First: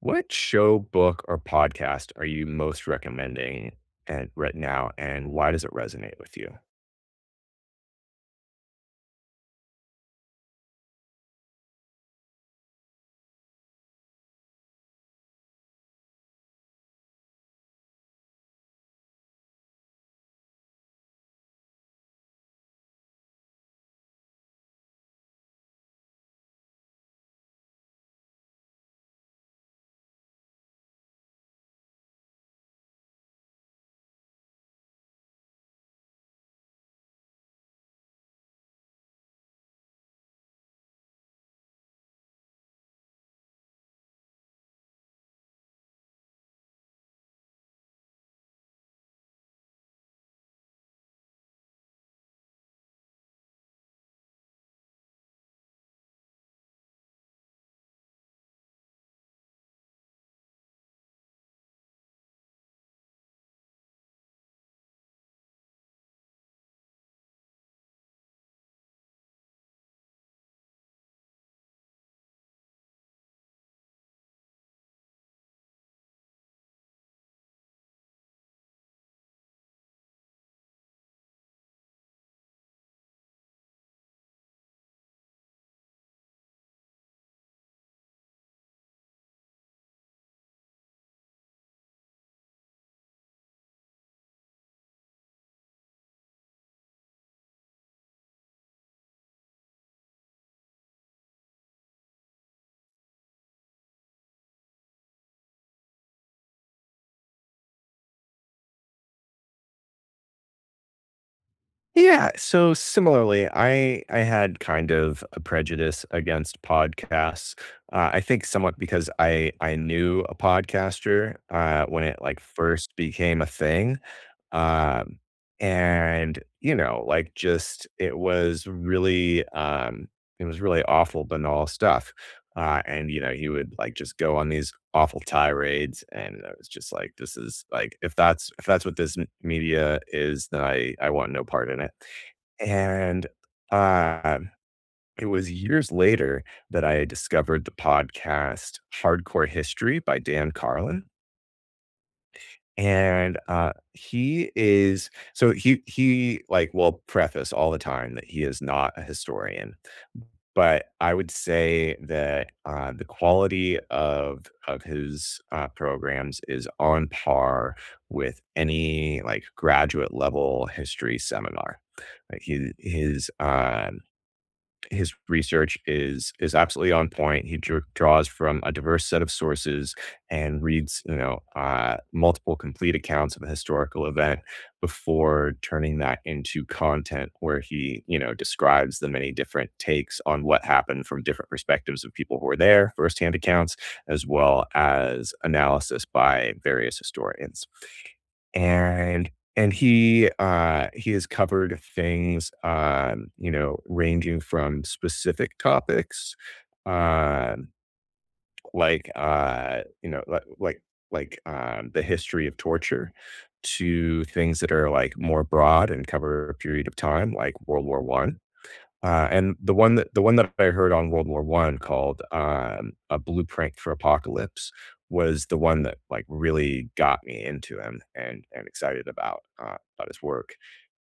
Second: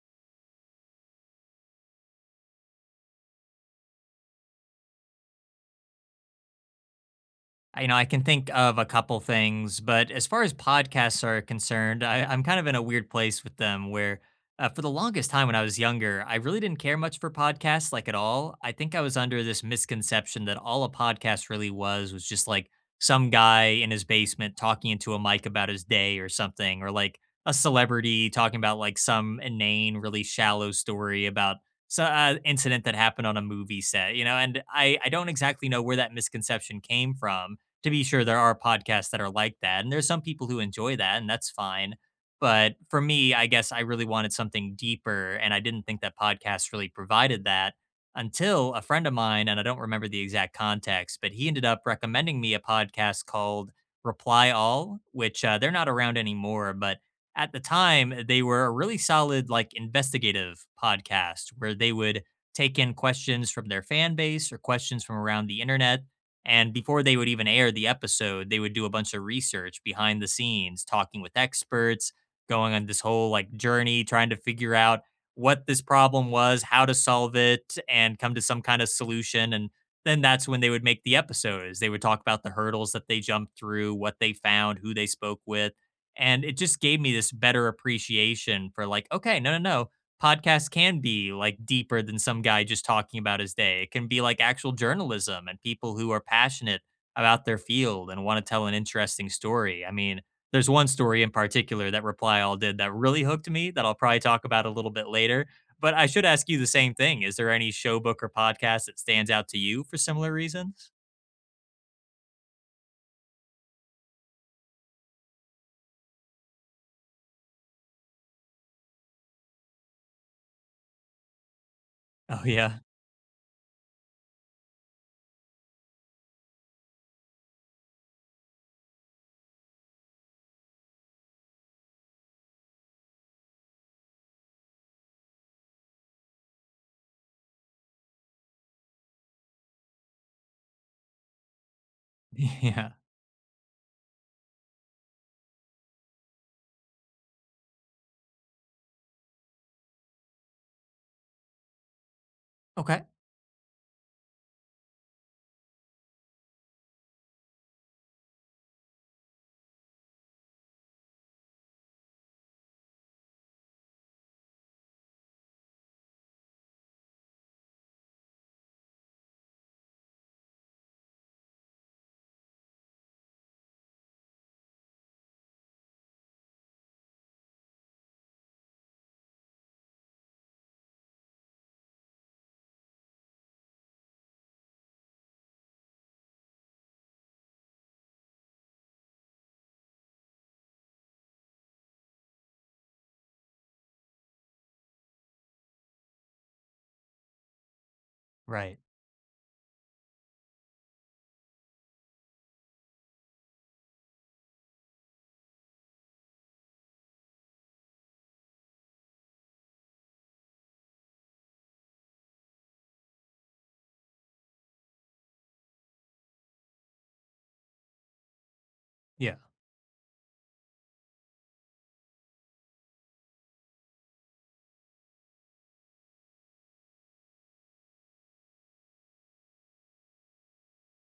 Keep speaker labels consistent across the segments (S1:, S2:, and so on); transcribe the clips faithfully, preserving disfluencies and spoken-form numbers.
S1: What show, book, or podcast are you most recommending and right now, and why does it resonate with you?
S2: I- You know, I can think of a couple things, but as far as podcasts are concerned, I, I'm kind of in a weird place with them where, uh, for the longest time when I was younger, I really didn't care much for podcasts, like at all. I think I was under this misconception that all a podcast really was was just like some guy in his basement talking into a mic about his day or something, or like a celebrity talking about like some inane, really shallow story about some uh, incident that happened on a movie set, you know? And I, I don't exactly know where that misconception came from. To be sure, there are podcasts that are like that, and there's some people who enjoy that, and that's fine. But for me, I guess I really wanted something deeper, and I didn't think that podcasts really provided that until a friend of mine, and I don't remember the exact context, but he ended up recommending me a podcast called Reply All, which uh, they're not around anymore, but at the time they were a really solid like investigative podcast where they would take in questions from their fan base or questions from around the internet, and before they would even air the episode, they would do a bunch of research behind the scenes, talking with experts, going on this whole like journey, trying to figure out what this problem was, how to solve it, and come to some kind of solution. And then that's when they would make the episodes. They would talk about the hurdles that they jumped through, what they found, who they spoke with. And it just gave me this better appreciation for like, okay, no, no, no, podcasts can be like deeper than some guy just talking about his day. It can be like actual journalism and people who are passionate about their field and want to tell an interesting story. I mean, there's one story in particular that Reply All did that really hooked me that I'll probably talk about a little bit later. But I should ask you the same thing. Is there any show, book, or podcast that stands out to you for similar reasons?
S1: Yeah, so similarly, I I had kind of a prejudice against podcasts. Uh, I think somewhat because I I knew a podcaster uh, when it like
S2: Oh, yeah.
S1: first became a thing, um, and you know, like just it was really um, it was really awful, banal stuff. Uh, and, you know, he would like just go on these awful tirades, and I was just like, "This is like, if that's if that's what this m- media is, then I I want no part in it."
S2: Yeah.
S1: And um, it was years later that I discovered the podcast "Hardcore History" by Dan Carlin,
S2: Okay.
S1: and, uh, he is so he he, like, will preface all the time that he is not a historian, but I would say that, uh, the quality of of his, uh, programs is on par with any, like, graduate level history seminar. Like, he his, um his research is is absolutely on point. He dr- draws from a diverse set of sources and reads, you know, uh, multiple complete accounts of a historical event before turning that into content where he, you know, describes the many different takes on what happened from different perspectives of people who were there, firsthand accounts, as well as analysis by various historians
S2: Right.
S1: and and he uh he has covered things um you know ranging from specific topics um like uh you know li- like like um the history of torture, to things that are like more broad and cover a period of time like World War One. uh,
S2: Yeah.
S1: and the one that the one that I heard on World War One called um, "A Blueprint for Apocalypse" was the one that like really got me into him and and excited about uh, about his work.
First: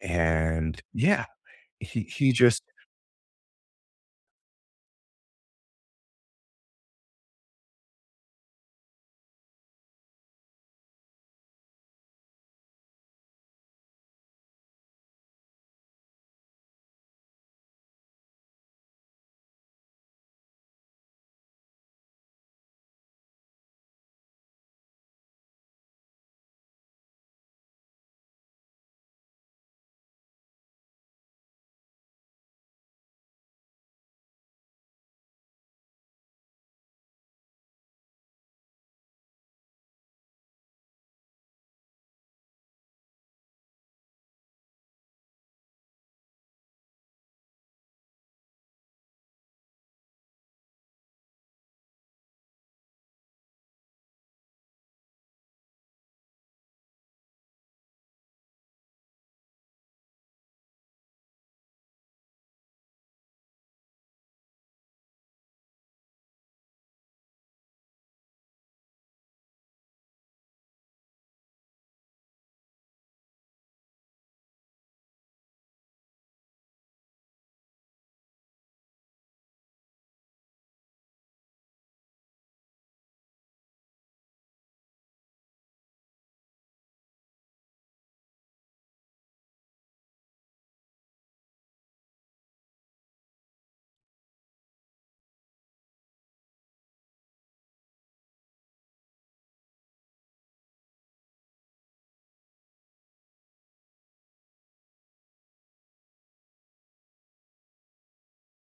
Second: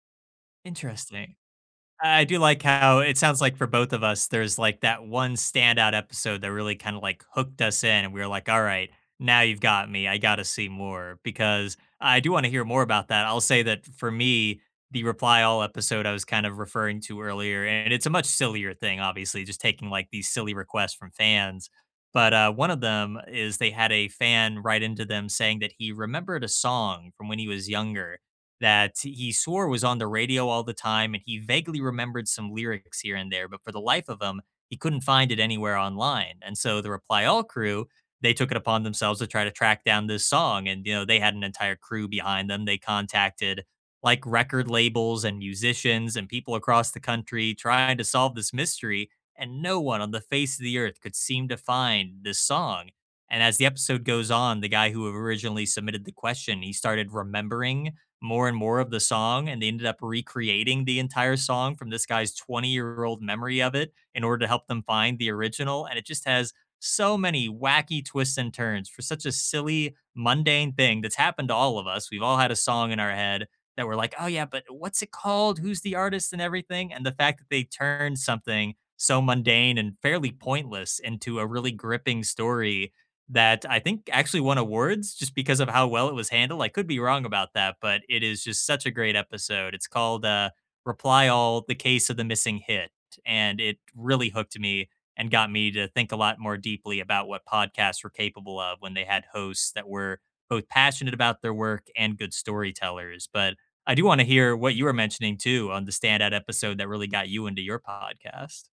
S1: And yeah,
S2: Interesting.
S1: he
S2: I
S1: he
S2: do like
S1: just
S2: how it sounds like for both of us, there's like that one standout episode that really kind of like hooked us in, and we were like, "All right, now you've got me. I got to see more." Because I do want to hear more about that. I'll say that for me, the Reply All episode I was kind of referring to earlier, and it's a much sillier thing, obviously, just taking like these silly requests from fans. But uh, one of them is they had a fan write into them saying that he remembered a song from when he was younger that he swore was on the radio all the time, and he vaguely remembered some lyrics here and there, but for the life of him, he couldn't find it anywhere online. And so the Reply All crew, they took it upon themselves to try to track down this song. And, you know, they had an entire crew behind them. They contacted like record labels and musicians and people across the country trying to solve this mystery. And no one on the face of the earth could seem to find this song. And as the episode goes on, the guy who originally submitted the question, he started remembering more and more of the song, and they ended up recreating the entire song from this guy's twenty year old memory of it in order to help them find the original. And it just has so many wacky twists and turns for such a silly, mundane thing that's happened to all of us. We've all had a song in our head that we're like, oh yeah, but what's it called, who's the artist, and everything. And the fact that they turned something so mundane and fairly pointless into a really gripping story that I think actually won awards just because of how well it was handled. I could be wrong about that, but it is just such a great episode. It's called uh, Reply All, The Case of the Missing Hit. And it really hooked me and got me to think a lot more deeply about what podcasts were capable of when they had hosts that were both passionate about their work and good storytellers. But I do want to hear what you were mentioning too on the standout episode that really got you into your podcast.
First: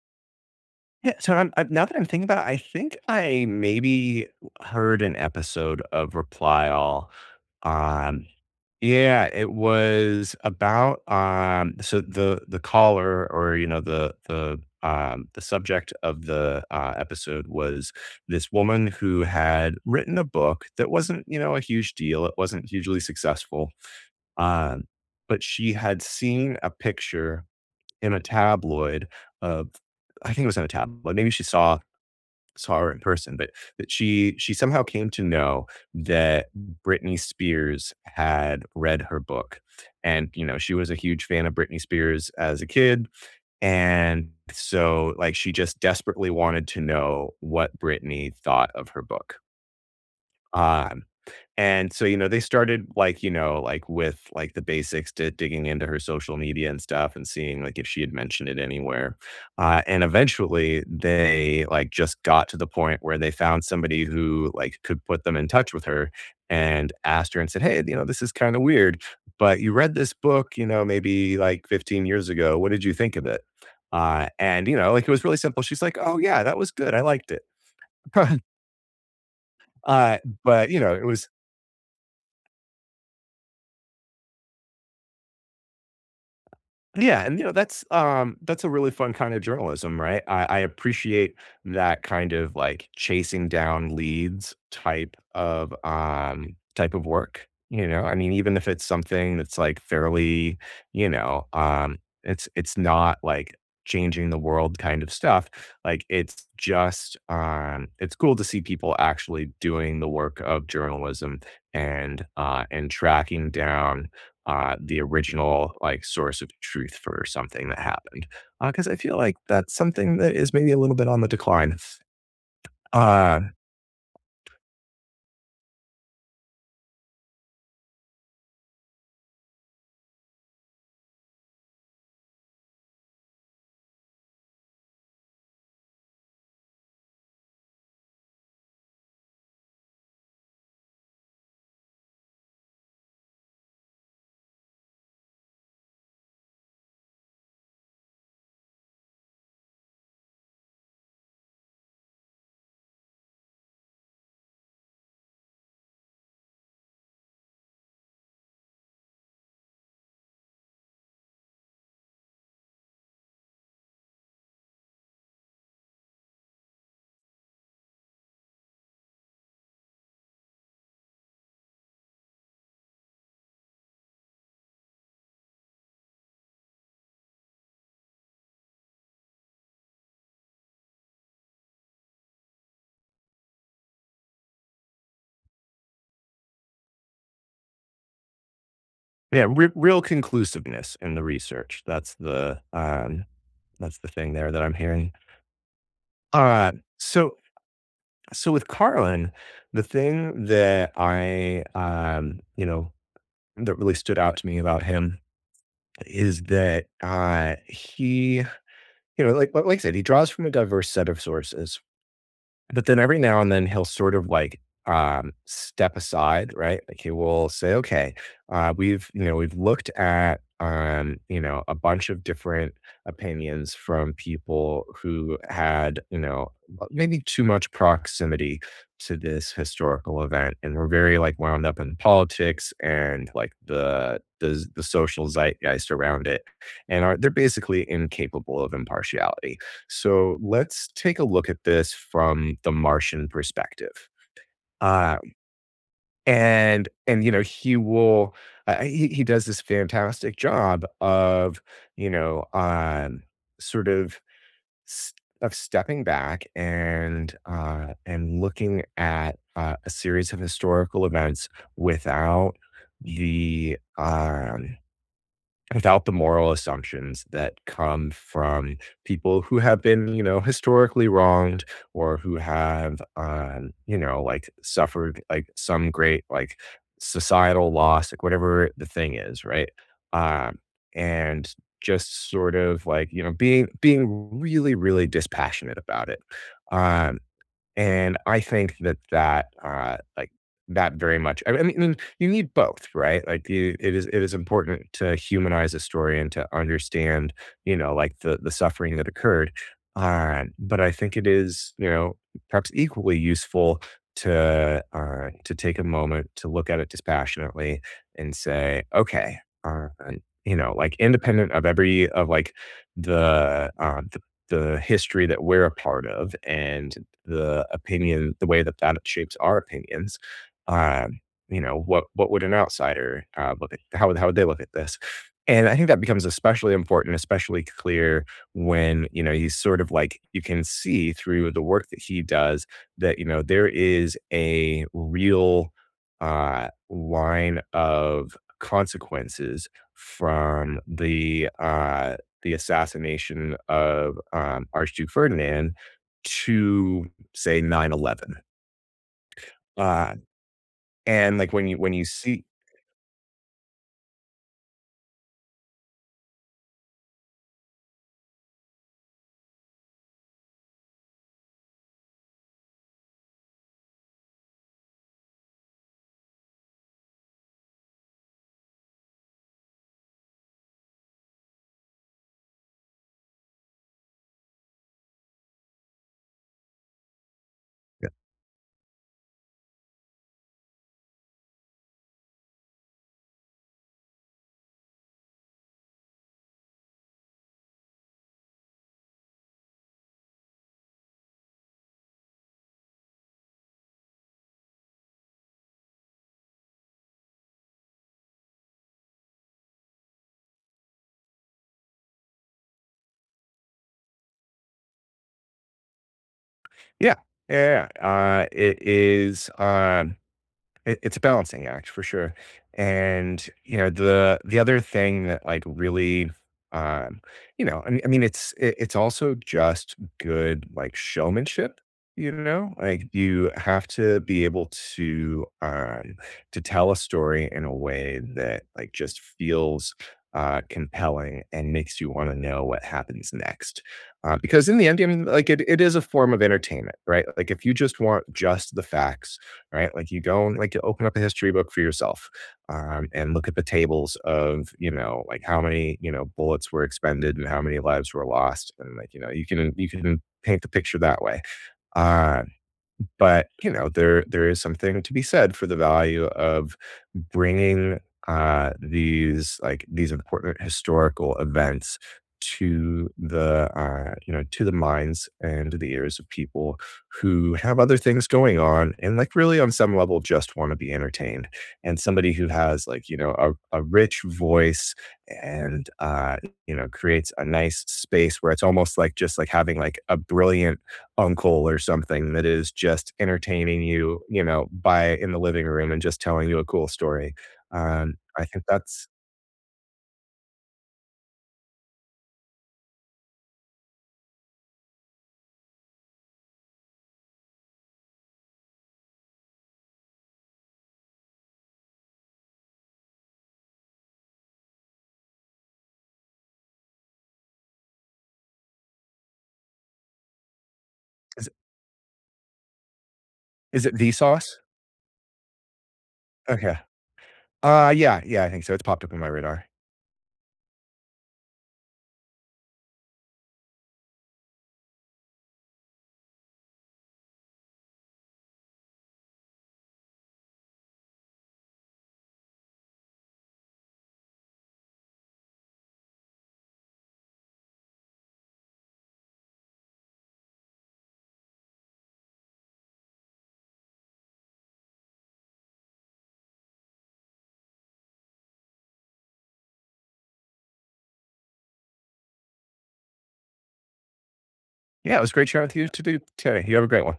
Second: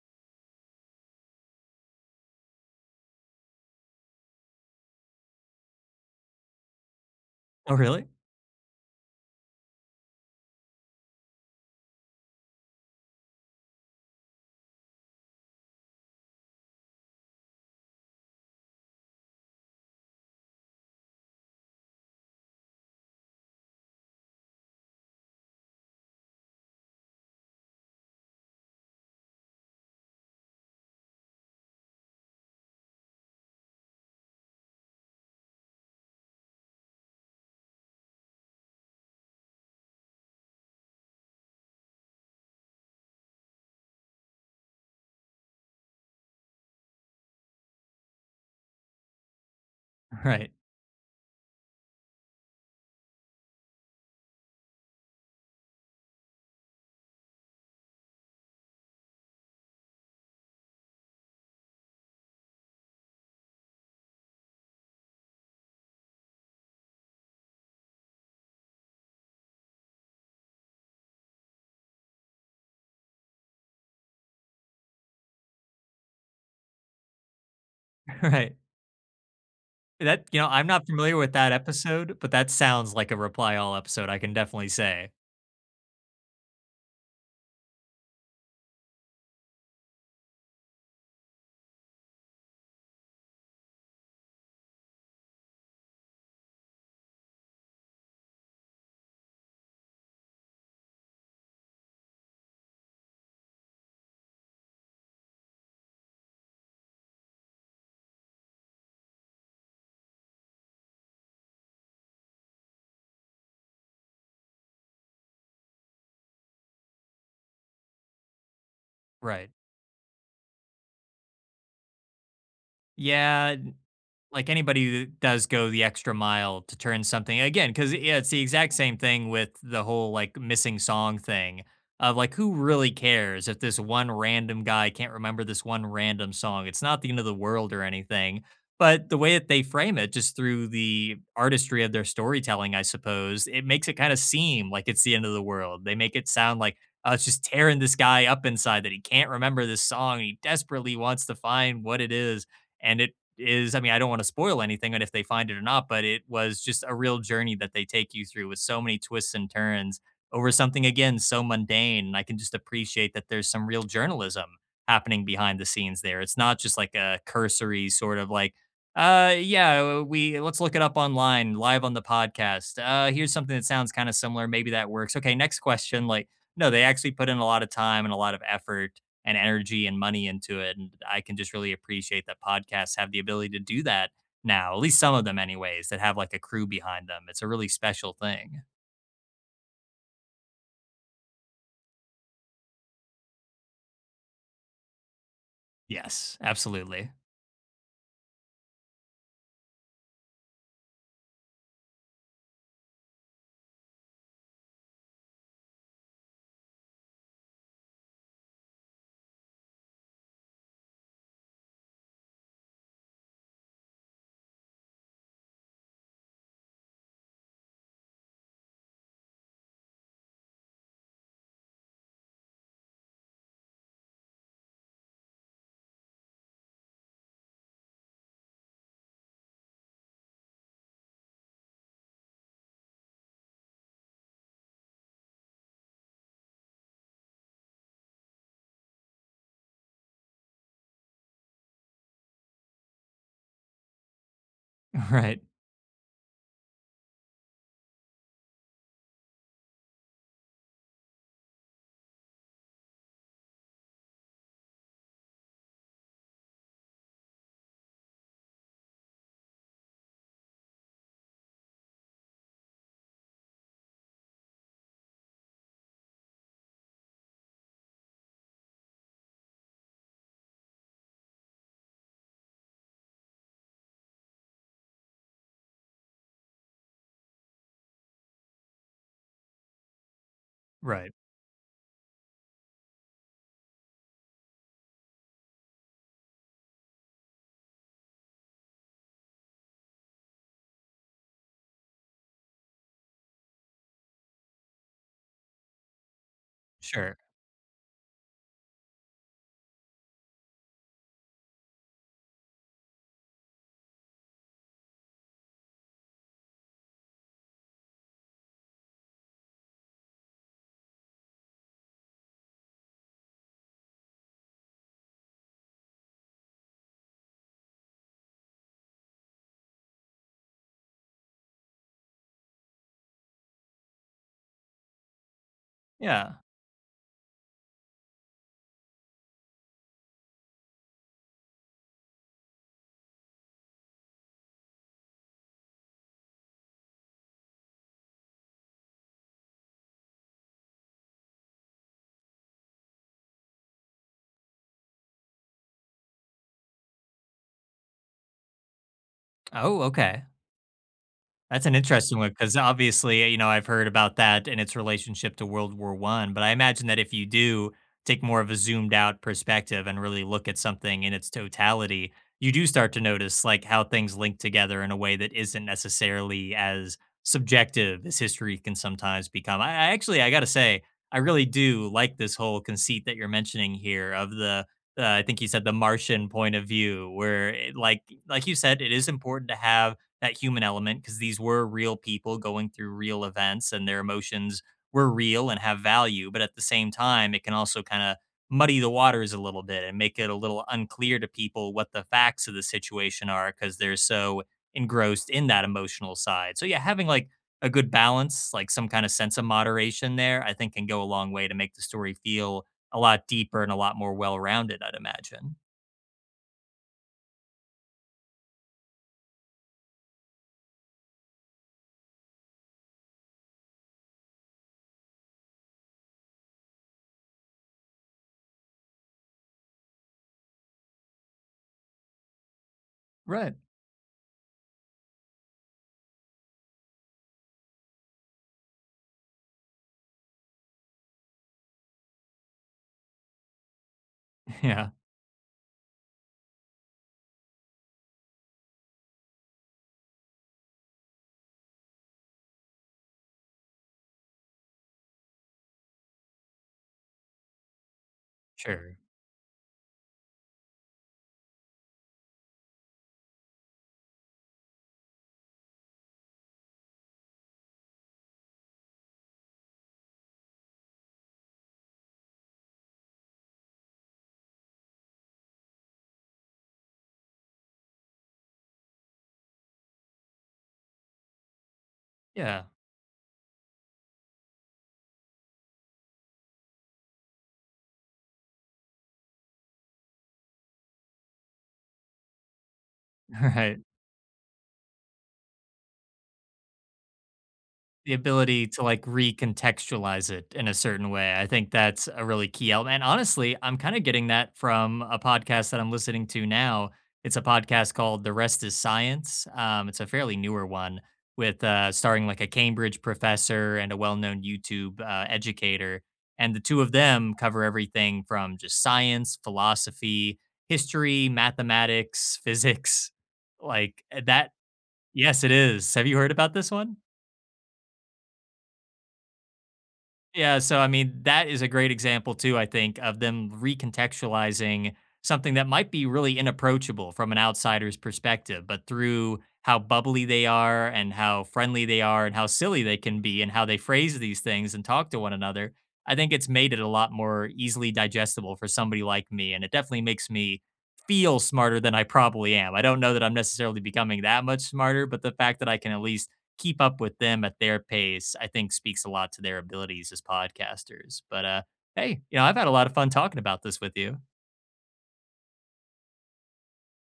S1: yeah. So I'm, I, now that I'm thinking about it, I think I maybe heard an episode of Reply All.
S2: Oh, really?
S1: Um, Yeah, it was about, um so the the caller or, you know, the the, um the subject of the, uh, episode was this woman who had written a book that wasn't, you know, a huge deal. It wasn't hugely successful, um, but she had seen a picture in a tabloid of, I think it was in a tabloid. Maybe she saw saw her in person, but that she she somehow came to know that Britney Spears had read her book. And, you know, she was a huge fan of Britney Spears as a kid. And so like she just desperately wanted to know what Britney thought of her book
S2: Right.
S1: on. And so, you know, they started like, you know, like with like the basics to digging into her social media and stuff and seeing like if she had mentioned it anywhere. Uh, and eventually they like just got to the point where they found somebody who like could put them in touch with her and asked her and said, "Hey, you know, this is kind of weird, but you read this book, you know, maybe like fifteen years ago. What did you think of it?" Uh, and you know, like it was really simple. She's like, "Oh yeah, that was good. I liked it."
S2: Right.
S1: uh,
S2: That, you know, I'm
S1: but you
S2: not
S1: know, it
S2: familiar
S1: was,
S2: with that episode, but that sounds like a Reply All episode, I can definitely say.
S1: yeah, and, you know, that's, um, that's a really fun kind of journalism, right? I I appreciate that kind of, like, chasing down leads type of, um type of work, you know? I mean, even if it's something that's, like, fairly, you know, um, it's it's not, like, changing the world kind of stuff, like, it's just, um it's cool to see people actually doing the work of journalism and, uh, and tracking down uh, the original like source of truth for something that happened because I feel like
S2: Right.
S1: that's something that is maybe a little bit on the decline. Uh,
S2: Yeah, like anybody that does go the extra mile to turn something, again, because yeah, it's the exact same thing with the whole like missing song thing, of like who really cares if this one random guy can't remember this one random song, it's not the end of the world or anything, but the way that they frame it, just through the artistry of their storytelling, I suppose, it makes it kind of seem like it's the end of the world. They make it sound like, oh, it's just tearing this guy up inside that he can't remember this song and he desperately wants to find what it is. And it is. I mean, I don't want to spoil anything on if they find it or not, but it was just a real journey that they take you through with so many twists and turns over something, again, so mundane. And I can just appreciate that there's some real journalism happening behind the scenes there. It's not just like a cursory sort of like, uh yeah uh, we, let's look it up online live on the podcast, uh here's something that sounds kind of similar, maybe that works, okay, next question, like, no, they actually put in a lot of time and a lot of effort and energy and money into it. And I can just really appreciate that podcasts have the ability to do that now, at least some of them, anyways, that have like a crew behind them. It's a really special thing.
S1: yeah, re- Real conclusiveness in the research. That's the um, that's the thing there that I'm hearing.
S2: Yes,
S1: Uh,
S2: absolutely.
S1: so so with Carlin, the thing that I um, you know that really stood out to me about him is that uh, he you know like like like I said he draws from a diverse set of sources. But then every now and then he'll sort of like, um, step aside, right? Like he will say, okay, uh, we've, you know, we've looked at, um, you know, a bunch of different opinions from people who had, you know, well, maybe too much proximity to this historical event. And we're very like wound up in politics and like the, the, the social zeitgeist around it. And are, they're basically incapable of impartiality, so let's take a look at this from the Martian perspective. Uh,
S2: Right,
S1: and and you know he will uh, he, he does this fantastic job of you know um, sort of s- of stepping back and uh, and looking at uh, a series of historical events without the um, without the moral assumptions that come from people who have been, you know, historically wronged or who have, um, you know, like suffered like some great like societal loss, like whatever the thing is, right? Um,
S2: right.
S1: and just sort of like you know being being really really dispassionate about it. Um, and I think that that, uh, like, that very much I mean and you need both, right? Like, you it is it is important to humanize a story and to
S2: Sure.
S1: understand, you know, like, the the suffering that occurred, uh, but I think it is, you know, perhaps equally useful to, uh, to take a moment to look at it dispassionately and say, "Okay," uh, you know, like, independent of every of, like, the, uh, the the history that we're a part of and the opinion the way that that shapes our opinions. Um, you know, what what would an outsider uh, look at? How would how would they look at this? And I think that becomes
S2: Yeah.
S1: especially important, especially clear when you know he's sort of like you can see through the work that he does that you know there is a real uh, line of consequences from the uh, the assassination of um, Archduke Ferdinand to, say, nine eleven.
S2: Oh,
S1: Uh,
S2: okay.
S1: and like
S2: That's
S1: when
S2: an
S1: you when you
S2: interesting one
S1: see
S2: because obviously, eh, you know, I've heard about that and its relationship to World War One. But I imagine that if you do take more of a zoomed out perspective and really look at something in its totality, you do start to notice, like, how things link together in a way that isn't necessarily as subjective as history can sometimes become. I I actually, I gotta say, I really do like this whole conceit that you're mentioning here of the, uh, I think you said the Martian point of view, where it like
S1: yeah.
S2: like you said, it is important to have that human element because these were real people going through real events and their emotions were real and have value. But at the same time, it can also kind of muddy the waters a little bit and make it a little unclear to people what the facts of the situation are because they're so engrossed in that emotional side. So, yeah, having like a good balance, like some kind of sense of moderation there, I think can go a long way to make the story feel a lot deeper and a lot more well rounded, I'd imagine.
S1: Yeah, yeah, yeah. Uh, it is, uh it it's a balancing act for sure. And, you know, the the other thing that, like, really, um, you know, I mean I mean, it's it it's also just good, like, showmanship, you know? Like, you
S2: Right.
S1: have to be able to, um, to tell a story in a way that, like, just feels, uh, compelling and makes you wanna know what happens next. Uh, because in the
S2: Yeah,
S1: end, I mean, like, it it is a form of entertainment, right? Like, if you just want just the facts, right? Like, you go and, like, you open up a history book for yourself, um, and look at the tables of, you know, like, how many, you know, bullets were expended and how many lives were lost, and,
S2: sure.
S1: like, you know, you can you can paint the picture that way. Uh but, you know, there there is something to be said for the value of bringing, uh, these, like, these important historical events to the, uh, you know, to the minds and to the ears of people who have other things going on and, like, really on some level just wanna be entertained. And somebody who
S2: Yeah.
S1: has, like, you know, a a rich voice and, uh, you know, creates a nice space where it's almost like just like having, like, a brilliant uncle or something that is just
S2: All right.
S1: entertaining you, you know, by in the living room and just telling you a cool story.
S2: The
S1: Um, I think
S2: ability to, like,
S1: that's
S2: recontextualize it in a certain way, I think that's a really key element, and honestly, I'm kinda getting that from a podcast that I'm listening to now. It's a podcast called The Rest Is Science, um, it's a fairly newer one with, uh starring, like, a Cambridge professor and a well-known YouTube, uh, educator, and the two of them cover everything from just science, philosophy, history,
S1: is
S2: mathematics, physics,
S1: is it
S2: like, eh,
S1: Vsauce?
S2: that... Yes, it is. Have you heard about this
S1: Okay.
S2: one?
S1: Uh, yeah, yeah, I think so. It's popped up on my radar.
S2: Yeah, so I mean, that is a great example too, I think, of them recontextualizing something that might be really inapproachable from an outsider's perspective, but through how bubbly they are and how friendly they are and how silly they can be and how they phrase these things and talk to one another, I think it's made it a lot more easily digestible for somebody like me. And it definitely makes me feel smarter than I probably am. I don't know that I'm necessarily becoming that much smarter, but the fact that I can at least keep up with them at their pace, I think speaks a lot to their abilities as podcasters. But uh, hey, you know, I've had a lot of fun talking about this with you.
S1: Yeah, it was great chatting with you to do today. You have a great one.